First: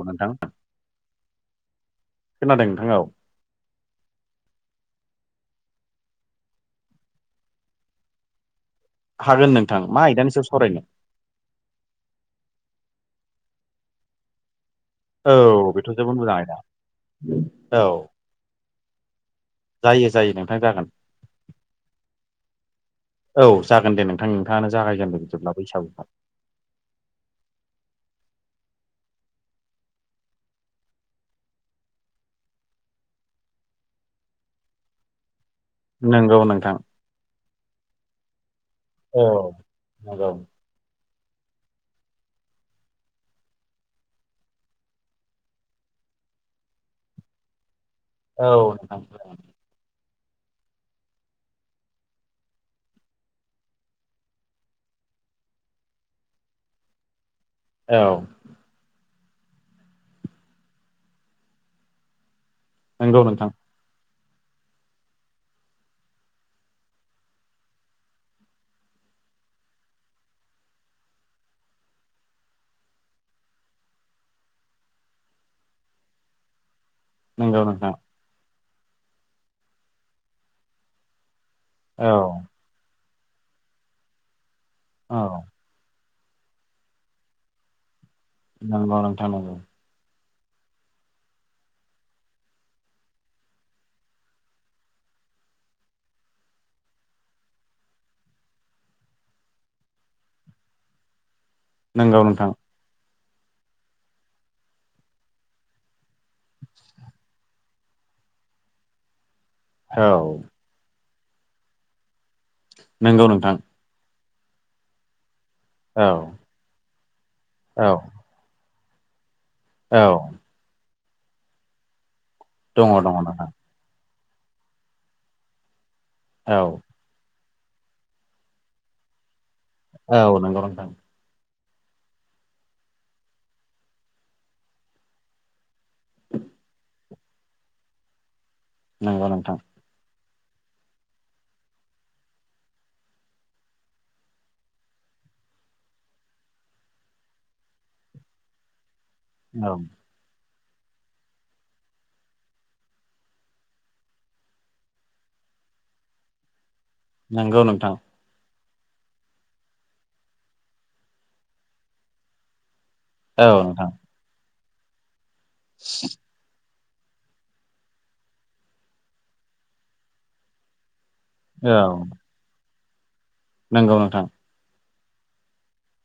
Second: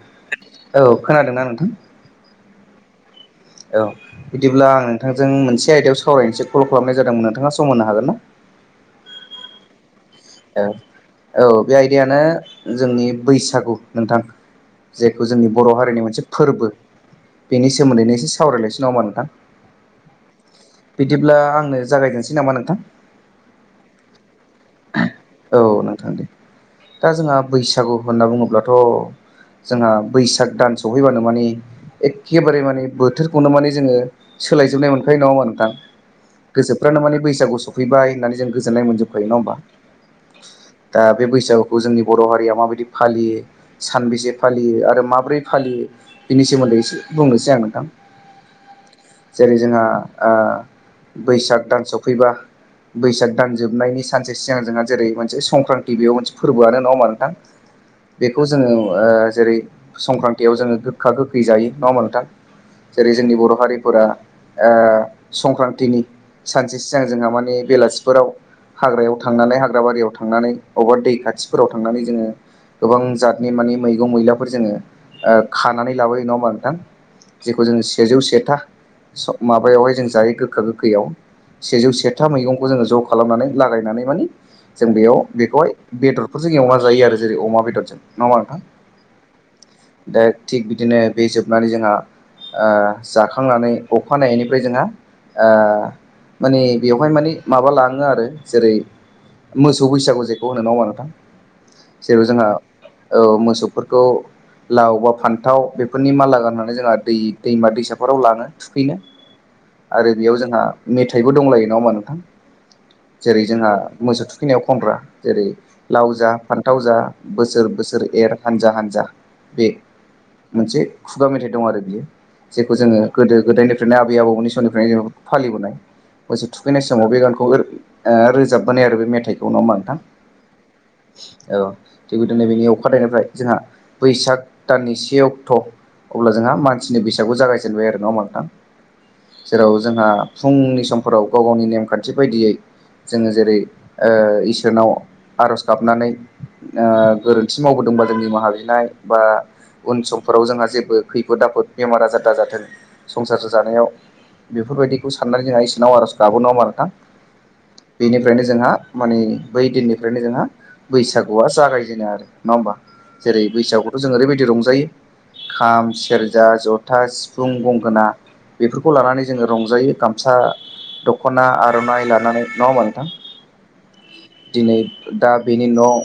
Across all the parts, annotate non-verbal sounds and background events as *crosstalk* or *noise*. औ नोंथां औ खोनादोंना नोंथां? खोनादों नोंथां औ औ बिदिब्ला आं नोंथांजों मोनसे आयदायाव सावरायनोसै कल खालामनाय जादोंमोन, नोंथाङा सम होनो हागोन ना? हागोन नोंथां मा आयदानि सायाव सावरायनो औ बे आयदायानो जोंनि बैसागु नोंथां जेखौ औ जोंनि बर' बेथ' हारिनि जोबोद मोनसे मोजां आयदा फोरबो बेनि औ सोमोन्दैनो एसे सावरायलायसिनो नामा नोंथां? जायो जायो नोंथां जागोन। बिदिब्ला आंनो जागायजेनसै नामा नोंथां? औ जागोन दे नोंथां नोंथाङानो जागायगोन दे औ नोंथां दे दा जोंहा बैसागु होनना बुङोब्लाथ' जोंहा बैसाग दान सफैबानो माने एखेबारे माने बोथोरखौनो माने जोङो सोलायजोबनाय मोनखायो नङा होमब्ला नोंथां? नंगौ नोंथां गोसोफ्रानो माने बैसागु सफैबाय होननानै जों गोजोननाय मोनजोबखायो नङा होमबा? मागौ दा बे बैसागुखौ जोंनि बर' हारिया माबायदि फालियो? सानबेसे फालियो आरो माब्रै फालियो बिनि सोमोन्दै एसे बुंनोसै आं नोंथां। औ *unintelligible* जेरै जोंहा बैसाग दानसफैबा बैसाग दानजोबनायनि सानसे सिगां जोंहा जेरै मोनसे संक्रान्ति बेयाव मोनसे फोरबोआ नंआ होमब्ला नोंथां? औ। बेखौ जोङो जेरै संक्रान्तियाव जोङो गोखा गोखै जायो नङा होमब्ला नोंथां? जेरै नंगौ जोंनि नोंथां बर' हारिफोरा संक्रान्तिनि सानसे सिगां जोंहा माने बेलासिफोराव हाग्रायाव थांनानैाय हाग्र बारियाव थांनानै बबेबा दै खाथिफोराव थांनानै जोङो गोबां जातनि मानिे मैगं मैलाफोर जोङो खानानै लाबोयो नङा होमबा नोंथां? नंगौ जेखौ जोंङ नोंथां सेजौ सेथा माबायावहाय जों जायो गोखा गोखैयाव। सेजौ औ सेथा मैगंखौ जोङो ज' खालामनानै लागायनानै मानि जों बेयाव औ बेखौहाय बेदरफोरजों एवना जायो आरो जेरै अमा बेदरजों नङा होनबा नोंथां नंगौ नोंथां दा थिग बिदिनो बे जोबनानै जोंहा जाखांनानै अखानायैनिफ्राय जोंहा माने बेवहाय माने माबा लाङो आरो जेरै मोसौ बैसागु जेखौ होनो मावा नोंथां नंगौ नंगौ जेराव जोंहा नोंथां औ औ मोसौफोरखौ लाव बा फान्थाव बेफोरनि माला गाननानै जोंहा दै दैमा दैसाफोराव लाङो थुखैनो आरो बेयाव जोंहा मेथाइबो दंलायो ना होमा नोंथां नंगौ जेरै नोंथां जोंहा मोसौ थुखैनायाव खनग्रा जेरै औ लाव जा फान्थाव जा बोसोर औ बोसोर एर हानजा हान्जा बे औ मोनसे खुगा मेथाइ दं आरो बियो जेखौ दङ जोङो दङ गोदो नोंथां गोदायनिफ्राय बेनिनो आबै आबौमोननि समनिफ्रायनो जेन फालिबोनाय बसे औ थुखैनाय समाव बे गानखौ रोजाब माने आरो बे मेथाइखौ नङा होनबा नोंथां औ नंगौ नोंथां औ थिगदिनै बेनि अखाानायनायनिफ्राय जोंहा बैसाग दाननि से अक्ट' अब्ला जोंहा मानसिनि बैसागखौ जागायजेनबाय आरो नङा होनबा नोंथां नंगौ नोंथां जेराव जोंहा फुंनि समफोराव गाव गावनि नेमखान्थि बायदियै जोङो जेरै इसोरनाव आर'ज गाबनानै गोरोन्थि मावबोदोंबा जोंनि निमाहाबिनाय बा औ उन सम फोराव जोंहा जेबो खैफोद आफोद बेमार आजार दाजाथों संसार जानायाव बेफोरबायदिखौ साननानै जोंहा इसनाव आर'ज गाबो नङा होनबा नोंथां नंगौ नोंथां निफ्रायनो जोंहा माने बै दिननिफ्रायनो जोंहा बैसागुआ जागायजेनो आरो नङा होमबा जेरै औ नोंथां बैसागुखौथ' जों ओरैबायदि रंजायो खाम सेर जा जथा सिफुं गंगोना बेफोरखौ लानानै जोङो रंजायो गामसा-दखन *unintelligible* खना औ आर'नाइ लानानै नङा होनबा नों नंगौ नोंथां दिनै दा बेनि न'आव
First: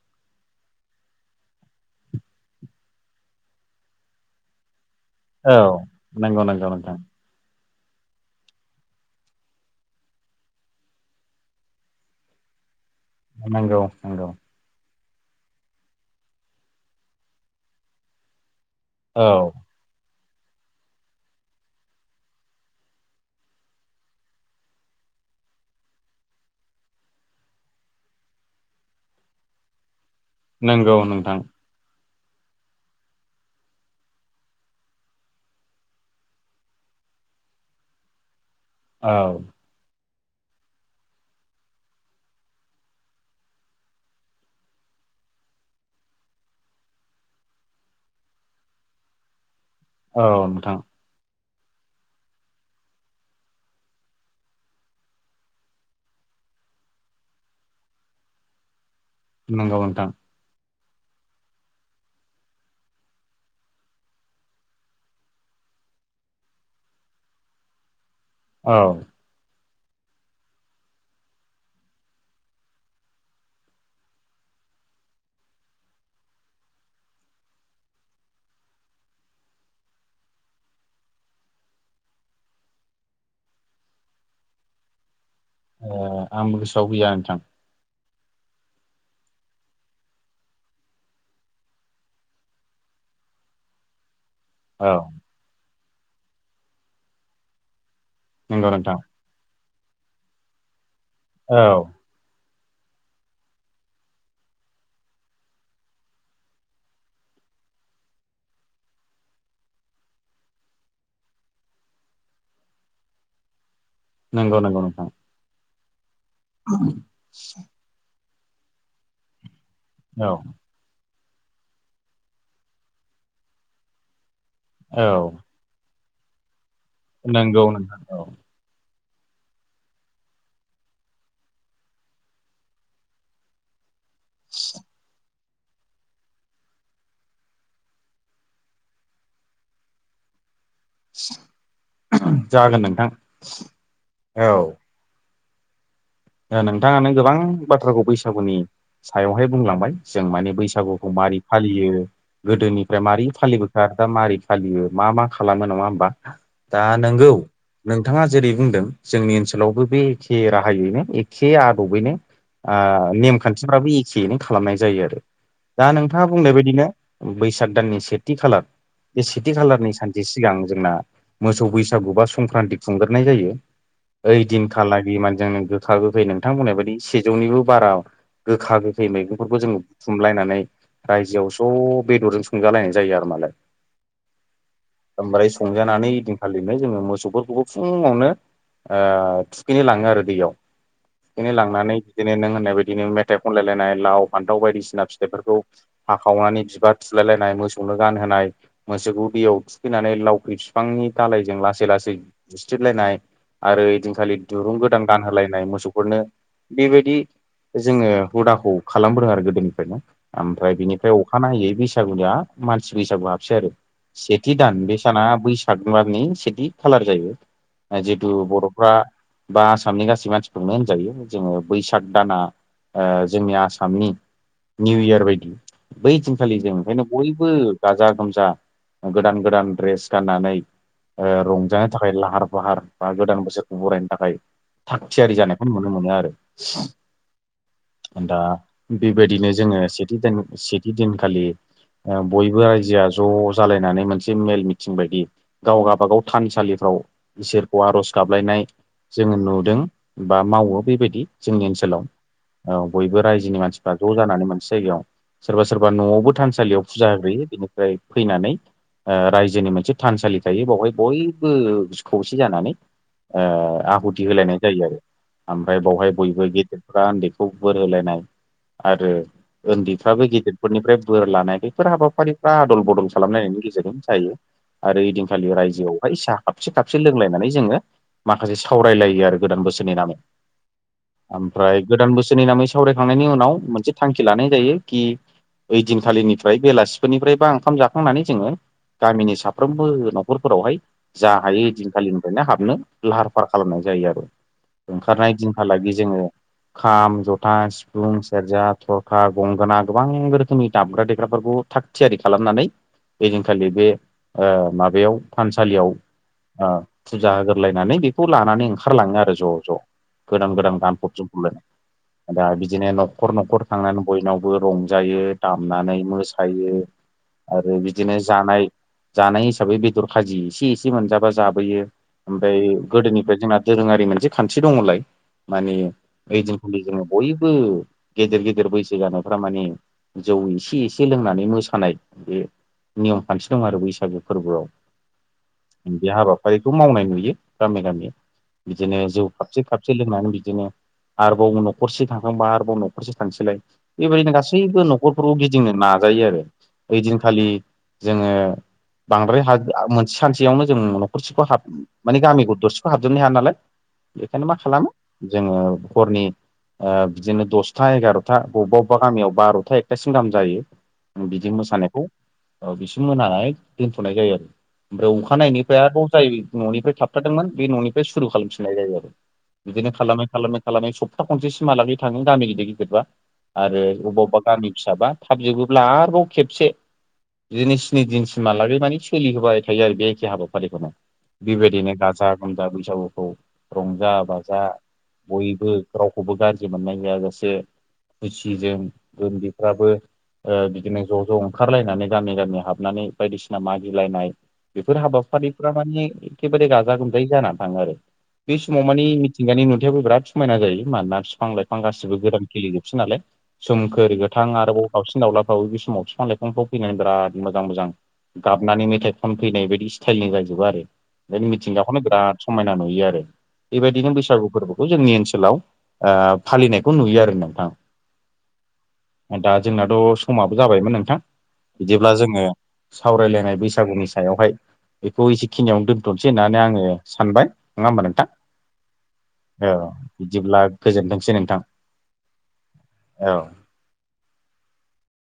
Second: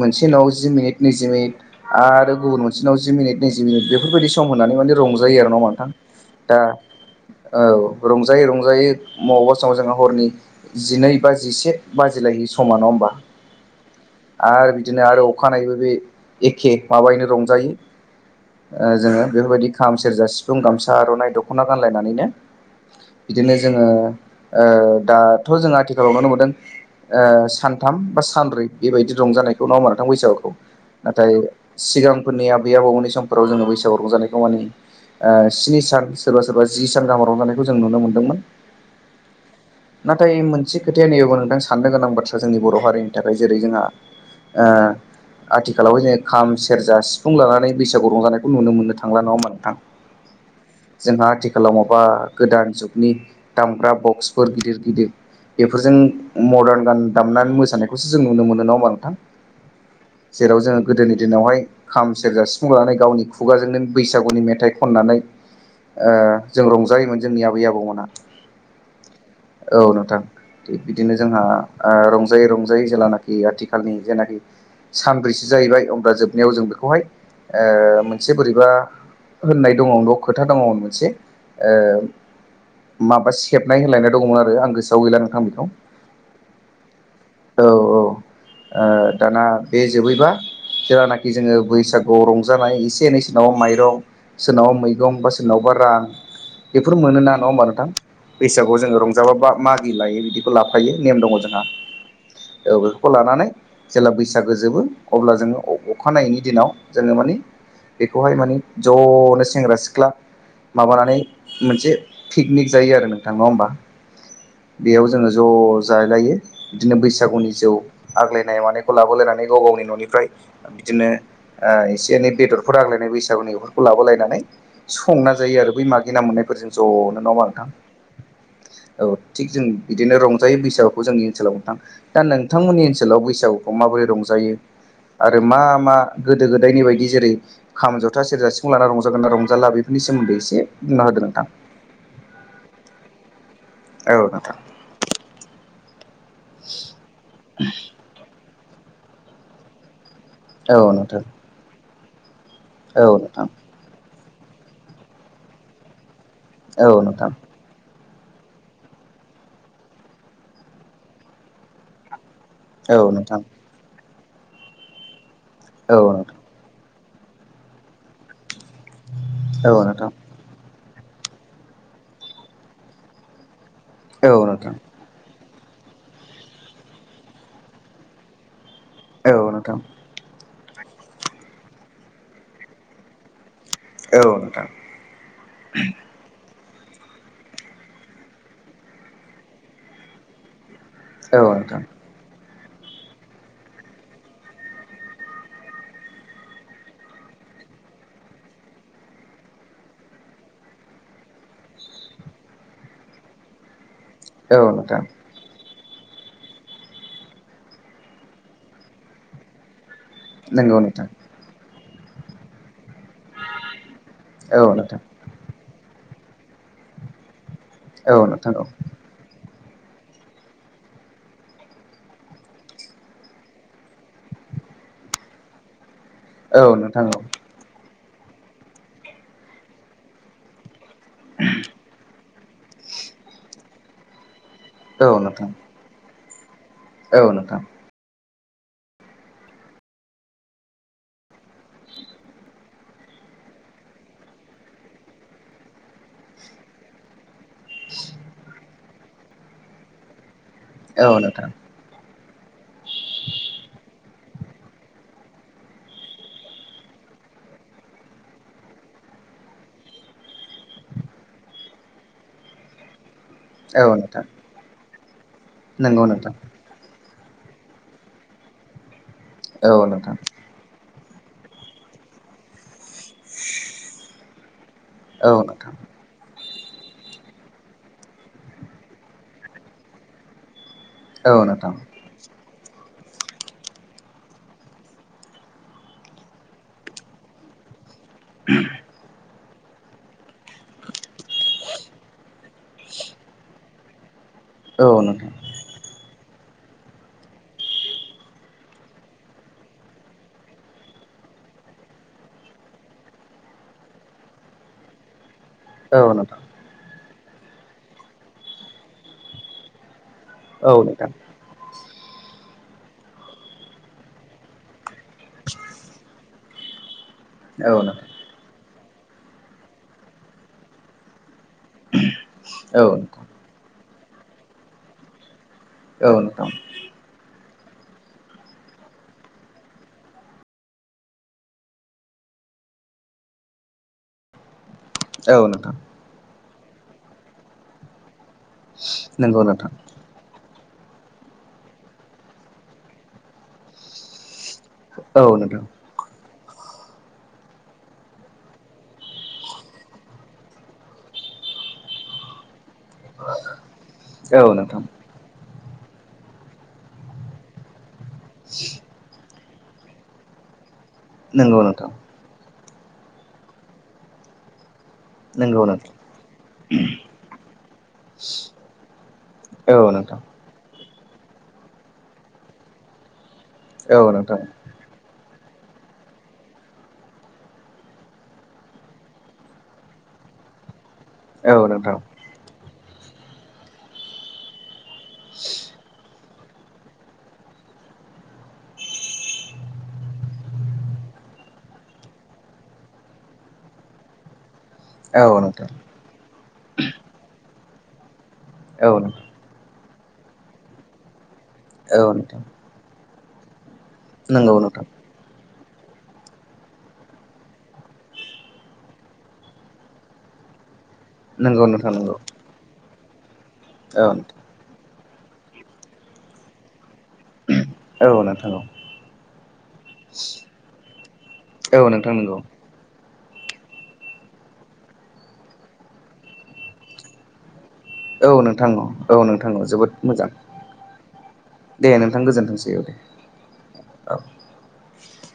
मोनसे न'आव जि मिनिट नैजि मिनिट आरो गुबुन मोनसेनाव जि मिनिट नैजि मिनिट बेफोरबायदि सम होननानै मान रंजायो जायो आरो औ नङा होनबा नंगौ नंगौ नोंथां नोंथां रंजायै रंजायै मबावबा समाव जोंहा हरनि जिनै बा जिसे बाजिलायै समा नङ होमबा नंगौ नंगौ आरो बिदिनो आरो अखानायैबो बे एखे माबैनो रंजायो जोङो औ बेफोरबायदि खाम सेरजा सिफुं गामसा आर'नाइ दख'ना गानलायनानैनो बिदिनो जोङो दाथ' जों आथिखालाव नुनो मोनदों ओ सानथाम बा सानब्रै बेबायदि रंजानायखौ नङा होनबा नोंथां बैसागुखौ नंगौ नाथाय नोंथां सिगांफोरनि आबै आबौनि समफोराव जोङो बैसागु रंजानायखौ मानि स्नि सान सोरबा सोरबा जि सान गाहाम रंजानायखौ जों नुनो मोन्दोंमोन औ। नाथाय मोनसे खोथाया नैबेबो नोंथां साननो गोनां बाथ्रा जोंनि बर' हारिनि थाखाय जेरै जोंहा ओ आथिखालावहाय जोङो खाम सेरजा सिफुं लानानै बैसागु रंजानायखौ नुनो मोननो थांला नङा ओमबा नोंथां? औ नोंथां। जोंहा आथिखालाव माबा गोदान जुगनि दामग्रा बक्सफोर गिदिर गिदिर बेफोरजों मदार्न गान दामनानै मोसानायखौसो जों नुनो मोनो नङा ओमबा नोंथां? नंगौ नोंथां। जेराव जोङो गोदोनि दिनावहाय खाम सेरजा सिफुं लानानै गावनि खुगाजोंनो बैसागुनि मेथाइ खननानै ओ जों रंजायोमोन जोंनि आबै आबौमोनहा। औ। औ नोंथां बिदि नो जोंहा ओ रंजायै रंजायै जेलानाखि आथिखालनि जेनाखि सानब्रैसो जाहैबाय अब्ला जोबनायाव जों बेखौहाय ओ मोनसे बोरैबा होननाय दङ न' खोथा दङ मोनसे ओ माबा सेबनाय होलायनाय दं आरो आं गोसोआव गैला नोंथां बेखौ। ए आंबो गोसोआव गैया नोंथां। औ औ ओ दाना बे जोबैबा जेलानाखि जोङो बैसागुआव रंजानाय एसे एनै सोनाव माइरं सोरनावबा औ मैगं बा सोरनावबा रां बेफोर मोनो ना नङा होमबा नोंथां? नंगौ बैसागुआव नोंथां जोङो रंजाबा बा मागि लायो बिदिखौ लाफायो नेम दङ औ जोंहा। औ बेफोरखौ लानानै जेला बैसागो जोबो अब्ला जोङो अखानायैनि दिनाव जोङो माने बेखौहाय मानि ज'नो सेंग्रा सिख्ला माबानानै मोनसे पिकनिक जायो आरो नोंथां नङा होमबा? नंगौ नंगौ बेयाव नोंथां जोङो ज' जालायो बिदिनो बैसागुनि जौ आग्लायनाय मानायखौ लाबोलायनानै गाव गावनि न'निफ्राय औ बिदिनो ओ एसे एनै बेदरफोर आग्लायनाय बैसागुनि बेफोरखौ लाबोलायनानै औ संना जायो आरो बै माग गिना मोननायफोरजों ज'नो नङा ओमबा नंगौ नोंथां औ औ थिग जों बिदिनो रंजायो बैसागुखौ जोंनि ओनसोलाव नोंथां दा नोंथांमोननि ओनसोलाव बैसागुखौ माबोरै रंजायो? जायो आरो मा मा गोदो गोदायनि बायदि जेरै खाम जथा सेरजा सिफुं लाना रंजागोन ना रंजाला बेफोरनि सोमोन्दै एसे बुंना होदों नोंथां। जागोन नोंथां। औ नोंथां। ओ नोंथाङानो गोबां बाथ्राखौ बैसागुनि सायावहाय बुंलांबाय। जों माने औ बैसागुखौ नोंथां मारै फालियो गोदोनिफ्राय औ मारै नोंथां फालिबो दा मारै फालियो मा मा खालामो नङा होमबा दा औ नोंथां नोंगौ नोंथाङा जेरै बुंदों जोंनि ओनसोलावबो बे एखे राहायैनो एखे आदबैनो ओ औ नोंथां नेमखान्थिफ्राबो एखेयैनो खालामनाय जायो आरो दा औ नोंथाङा नोंथां बुंनाय बायदिनो बैसाग दाननि सेथि खालार बे सेथि औ खालारनि नोंथां सानसे सिगां जोंना मोसौ बैसागु बा संक्रान्ति खुंग्रोनाय जायो ओइ औ नोंथां दिनखालाय बिमाने जों गोखा गोखै नोंथांमोननाय बायदि सेजौनिबो बारा गोखा गोखै औ मैगंफोरखौ जों नोंथां बुथुमलायनानै रायजोआव ज' बेदरजों संजालायनाय जायो आरो मालाय। औ नोंथां ओमफ्राय संजानानै खालिनो जोङो मोसौफोरखौबो फुङावनो ओ थुखैनो लाङो आरो दैयाव। औ थुखैनो नोंथां लांनानै बिदिनो नों होननाय बायदिनो मेथाइ खनलायलायनाय लाव फान्थाव बायदिसिना फिथाइफोरखौ हाखावनानै बिबार थुलायलायनाय मोसौनो गानहोनाय मोसौखौ दैयाव थुखैनानै लावखै बिफांनि दालायजों लासै लासै *unintelligible* स्रिदलायनाय आरो दिनखालि औ दुरुं गोदान नोंथां गान होलाय नाय मोसौफोरनो बेबायदि जोङो हुदाखौ खालामबोदों आरो गोदोनिफ्रायनो। आमफाय नंगौ नोंथां बिनिफ्राय अखानायै बैसागुनिया मानसि बैसागु हाबसै आरो। सेथि औ दान बे नोंथां साना बैसाग बारनि सेथि खालार जायो। ओ औ जितु नोंथां औ बर'फ्रा बा आसामनि गासै मानसि खौनो होनजायो जोङो बैसाग दाना ओ जोंनि आसामनि निउ इयार बायदि बै दिन खालि जों औ ओंखायनो नोंथां बयबो गाजा गोमजा गोदान गोदान ड्रेस गाननानै ओ रंजानो थाखाय लाहार फाहार बा गोदान बोसोरखौ बरायनो थाखाय थाग औ थियारि नोंथां जानायखौ नुनो मोनो आरो। औ दा बेबायदिनो जोङो सेथि दिन सेथि दिनखालि ओं बयबो रायजोआ ज' जालायनानै मोनसे मेल मिटिं बायदि गाव गाबागाव थानसालिफ्राव इसोर खौ आर'ज गाबलायनाय जोङो नुदों बा मावो औ बेबायदि नोंथां जोंनि ओनोल ओनसोलाव औ बयबो रायजोनि मानसिफ्रा ज' जानानै मोनसे जायगायाव सोरबा सोरबा न'आवबो थानसालियाव फुजा होग्रोयो बेनिफ्राय फैनानै ओं रायजोनि मोनसे थानसालि थायो बेवहाय बयबो खौसे जानानै ओं औ नोंथां आहुथि होलायनाय जायो आरो। ओमफ्राय नंगौ बावहाय नोंथां बयबो गेदेरफ्रा उन्दैखौ बोर होलायनाय आरो औ नोंथां ओन्दैफ्राबो गिदिर बेफोरनिफ्राय बोर लानाय बेैफोर हाबाफारिफ्रा आदल बदल खालामलायनायनि गेजेरजों जायो। आरो औ ओदिनखालि नोंथां रायजोआव सा खाबसे खाबसे लोंलायनानै जोङो माखासे सावरायलायो आरो गोदान बोसोर नि औ नोंथां नामाव औ नोंथां औ नोंथां ओमफ्राय औ नोंथां गोदान बोसोरनि नामै सावरायखांनायनि उनाव मोनसे थांखि लानाय जायो कि ओइ दिनखालिनिफ्राय बेलासिफोरनिफ्राय बा ओंखाम जाखांनानै जोङो गामिनि साफ साफ्रोमबो न'खरफोरावहाय जा हायो ओइदिनखालिनिफ्रायनो हाबनो लाहार फाहार खालामनाय जायो आरो। ओंखारनाय दिनहालागि जोङो खाम, जथा, सिफुं सिफुं, सेरजा, थरखा, गंगोना गोबां रोखोमनि दामग्रा देग्राफोरखौ थाग थियारि खालामनानै ओइदिनखालि बे ओं माबायाव थानसालियाव ओं फुजा होग्रोलायनानै बेखौ लानानै ओंखारलाङो आरो ज' ज'। गोदान औ गोदान नोंथां गानफब जोमफबलायनानै। दा बिदिनो न'खर न'खर थांनानै बयनावबो रंजायो, दामनानै मोसायो। आरो बिदिनो जानाय जानाय हिसाबै बेदर खाजि एसे एसे मोनजाबा जाबोयो। ओमफ्राय गोदोनिफ्राय जोंना दोरोङारि मोनसे खान्थि दङलाय माने औ नोंथां औ ओइ नोंथां दिनखालि जोङो बयबो गेदेर गेदेर बैसो जानायफ्रा माने जौ एसे एसे लोंनानै मोसानाय बे नियम खान्थि दं आरो बैसागु फोरबोआव। औ नोंथां। बे हाबाफारिखौ मावनाय नुयो गामि गामि बिदिनो नोंथां जों नंगौ नोंथां एसे लोंनानै बिदिनो आरोबाव न'खरसे थांखांबा आरोबाव न'खरसे थांसैलाय। बेबायदिनो गासैबो औ नोंथां औ न'खरफोरखौ गिदिंनो नाजायो आरो ओइदिनखालि जोङो बांद्राय हा मोनसे सानसेयावनो जों न'खरसेखौ हाब माने गामिखौ दरसेखौ हाबजोबनो हाया नालाय बेखायनो मा नोंथां खालामो जोङो हरनि ओ बिदिनो दसथा एगार'था बबेबा बबेबा गामियाव बार'था एकथासिम गाहाम जायो। बिदि नंगौ नोंथां मोसानायखौ ओं बिसिम मोनानानै दोनथ'नाय जायो आरो ओमफ्राय नंगौ अखानायनायनिफ्राय नोंथां आरबाव जाय न'निफ्राय थाबथादोंमोन बे न'निफ्राय सुरु खालामफिननाय जायो आरो बिदिनो औ नोंथां खालामै खालामै खालामै सप्ता खनसे सिमहालागै थाङो गामि गिदिर गिदिरबा आरो औ अब्बा अब्बा नोंथां गामि फिसाबा थाब जोबोब्ला आरोबाव खेबसे बिदिनो स्नि दिनसिमहालागै माने सोलिहोबाय थायो आरो बे एखे हाबाफारिखौनो। औ नोंथां औ बिबायदि ने नोंथां गाजा गोमजा बैसागुखौ रंजा बाजा बयबो रावखौबो गाज्रि मोननाय जायाजासे खुसिजों उनदैफ्राबो बिदिनो ज' ज' ओंखारलायनानै गामि गामि हाबनानै बायदिसिना मागिलायनाय बेफोर हाबाफारिफ्रा माने एखेबारे गाजा गोमजायै जानानै थाङो आरो। बे समाव औ मानिे नोंथां मिथिंगानि नुथायाबो बिराद समायना जायो माोना बिफां लाइ बिफां औ गासिबो नोंथां गोदान खेललिजोबसै नालाय सोमखोर गोथां नंगौ नोंथां आरोबाव गावसि सििन दावलाफ्राव बे समाव बिफां लाइफांफ्राव फैनानै बिराद मोजां मोजां गाबनानै मेथाइ खनफैनाय बदि स्टाइलनि जाजजोबो आरो। ओंखायनो नंगौ नोंथां मिथिंगाखौनो नंगौ बिराद समायना नुयो आरो औ बेबायदिनो बैसागु फोरबो जोंनि ओनसोलाव फालिनायखौ नुयो आरो नोंथां औ नोंथां औ दा जोंनाथ' समाबो जाबायमोन नोंथां औ बिदिब्ला नोंथां नंगौ जोङो सावरायलायनाय बैसागुनि सायावहाय बेखौ एसेखिनियावनो दोनथ'नोसै होननानै आङो सानबाय नङा होमबा औ नोंथां औ नोंथाङ औ जोबोद मोजां बिदिब्ला गोजोनथोंसै नोंथां दे नोंथां गोजोनथोंसै औ दे औ औ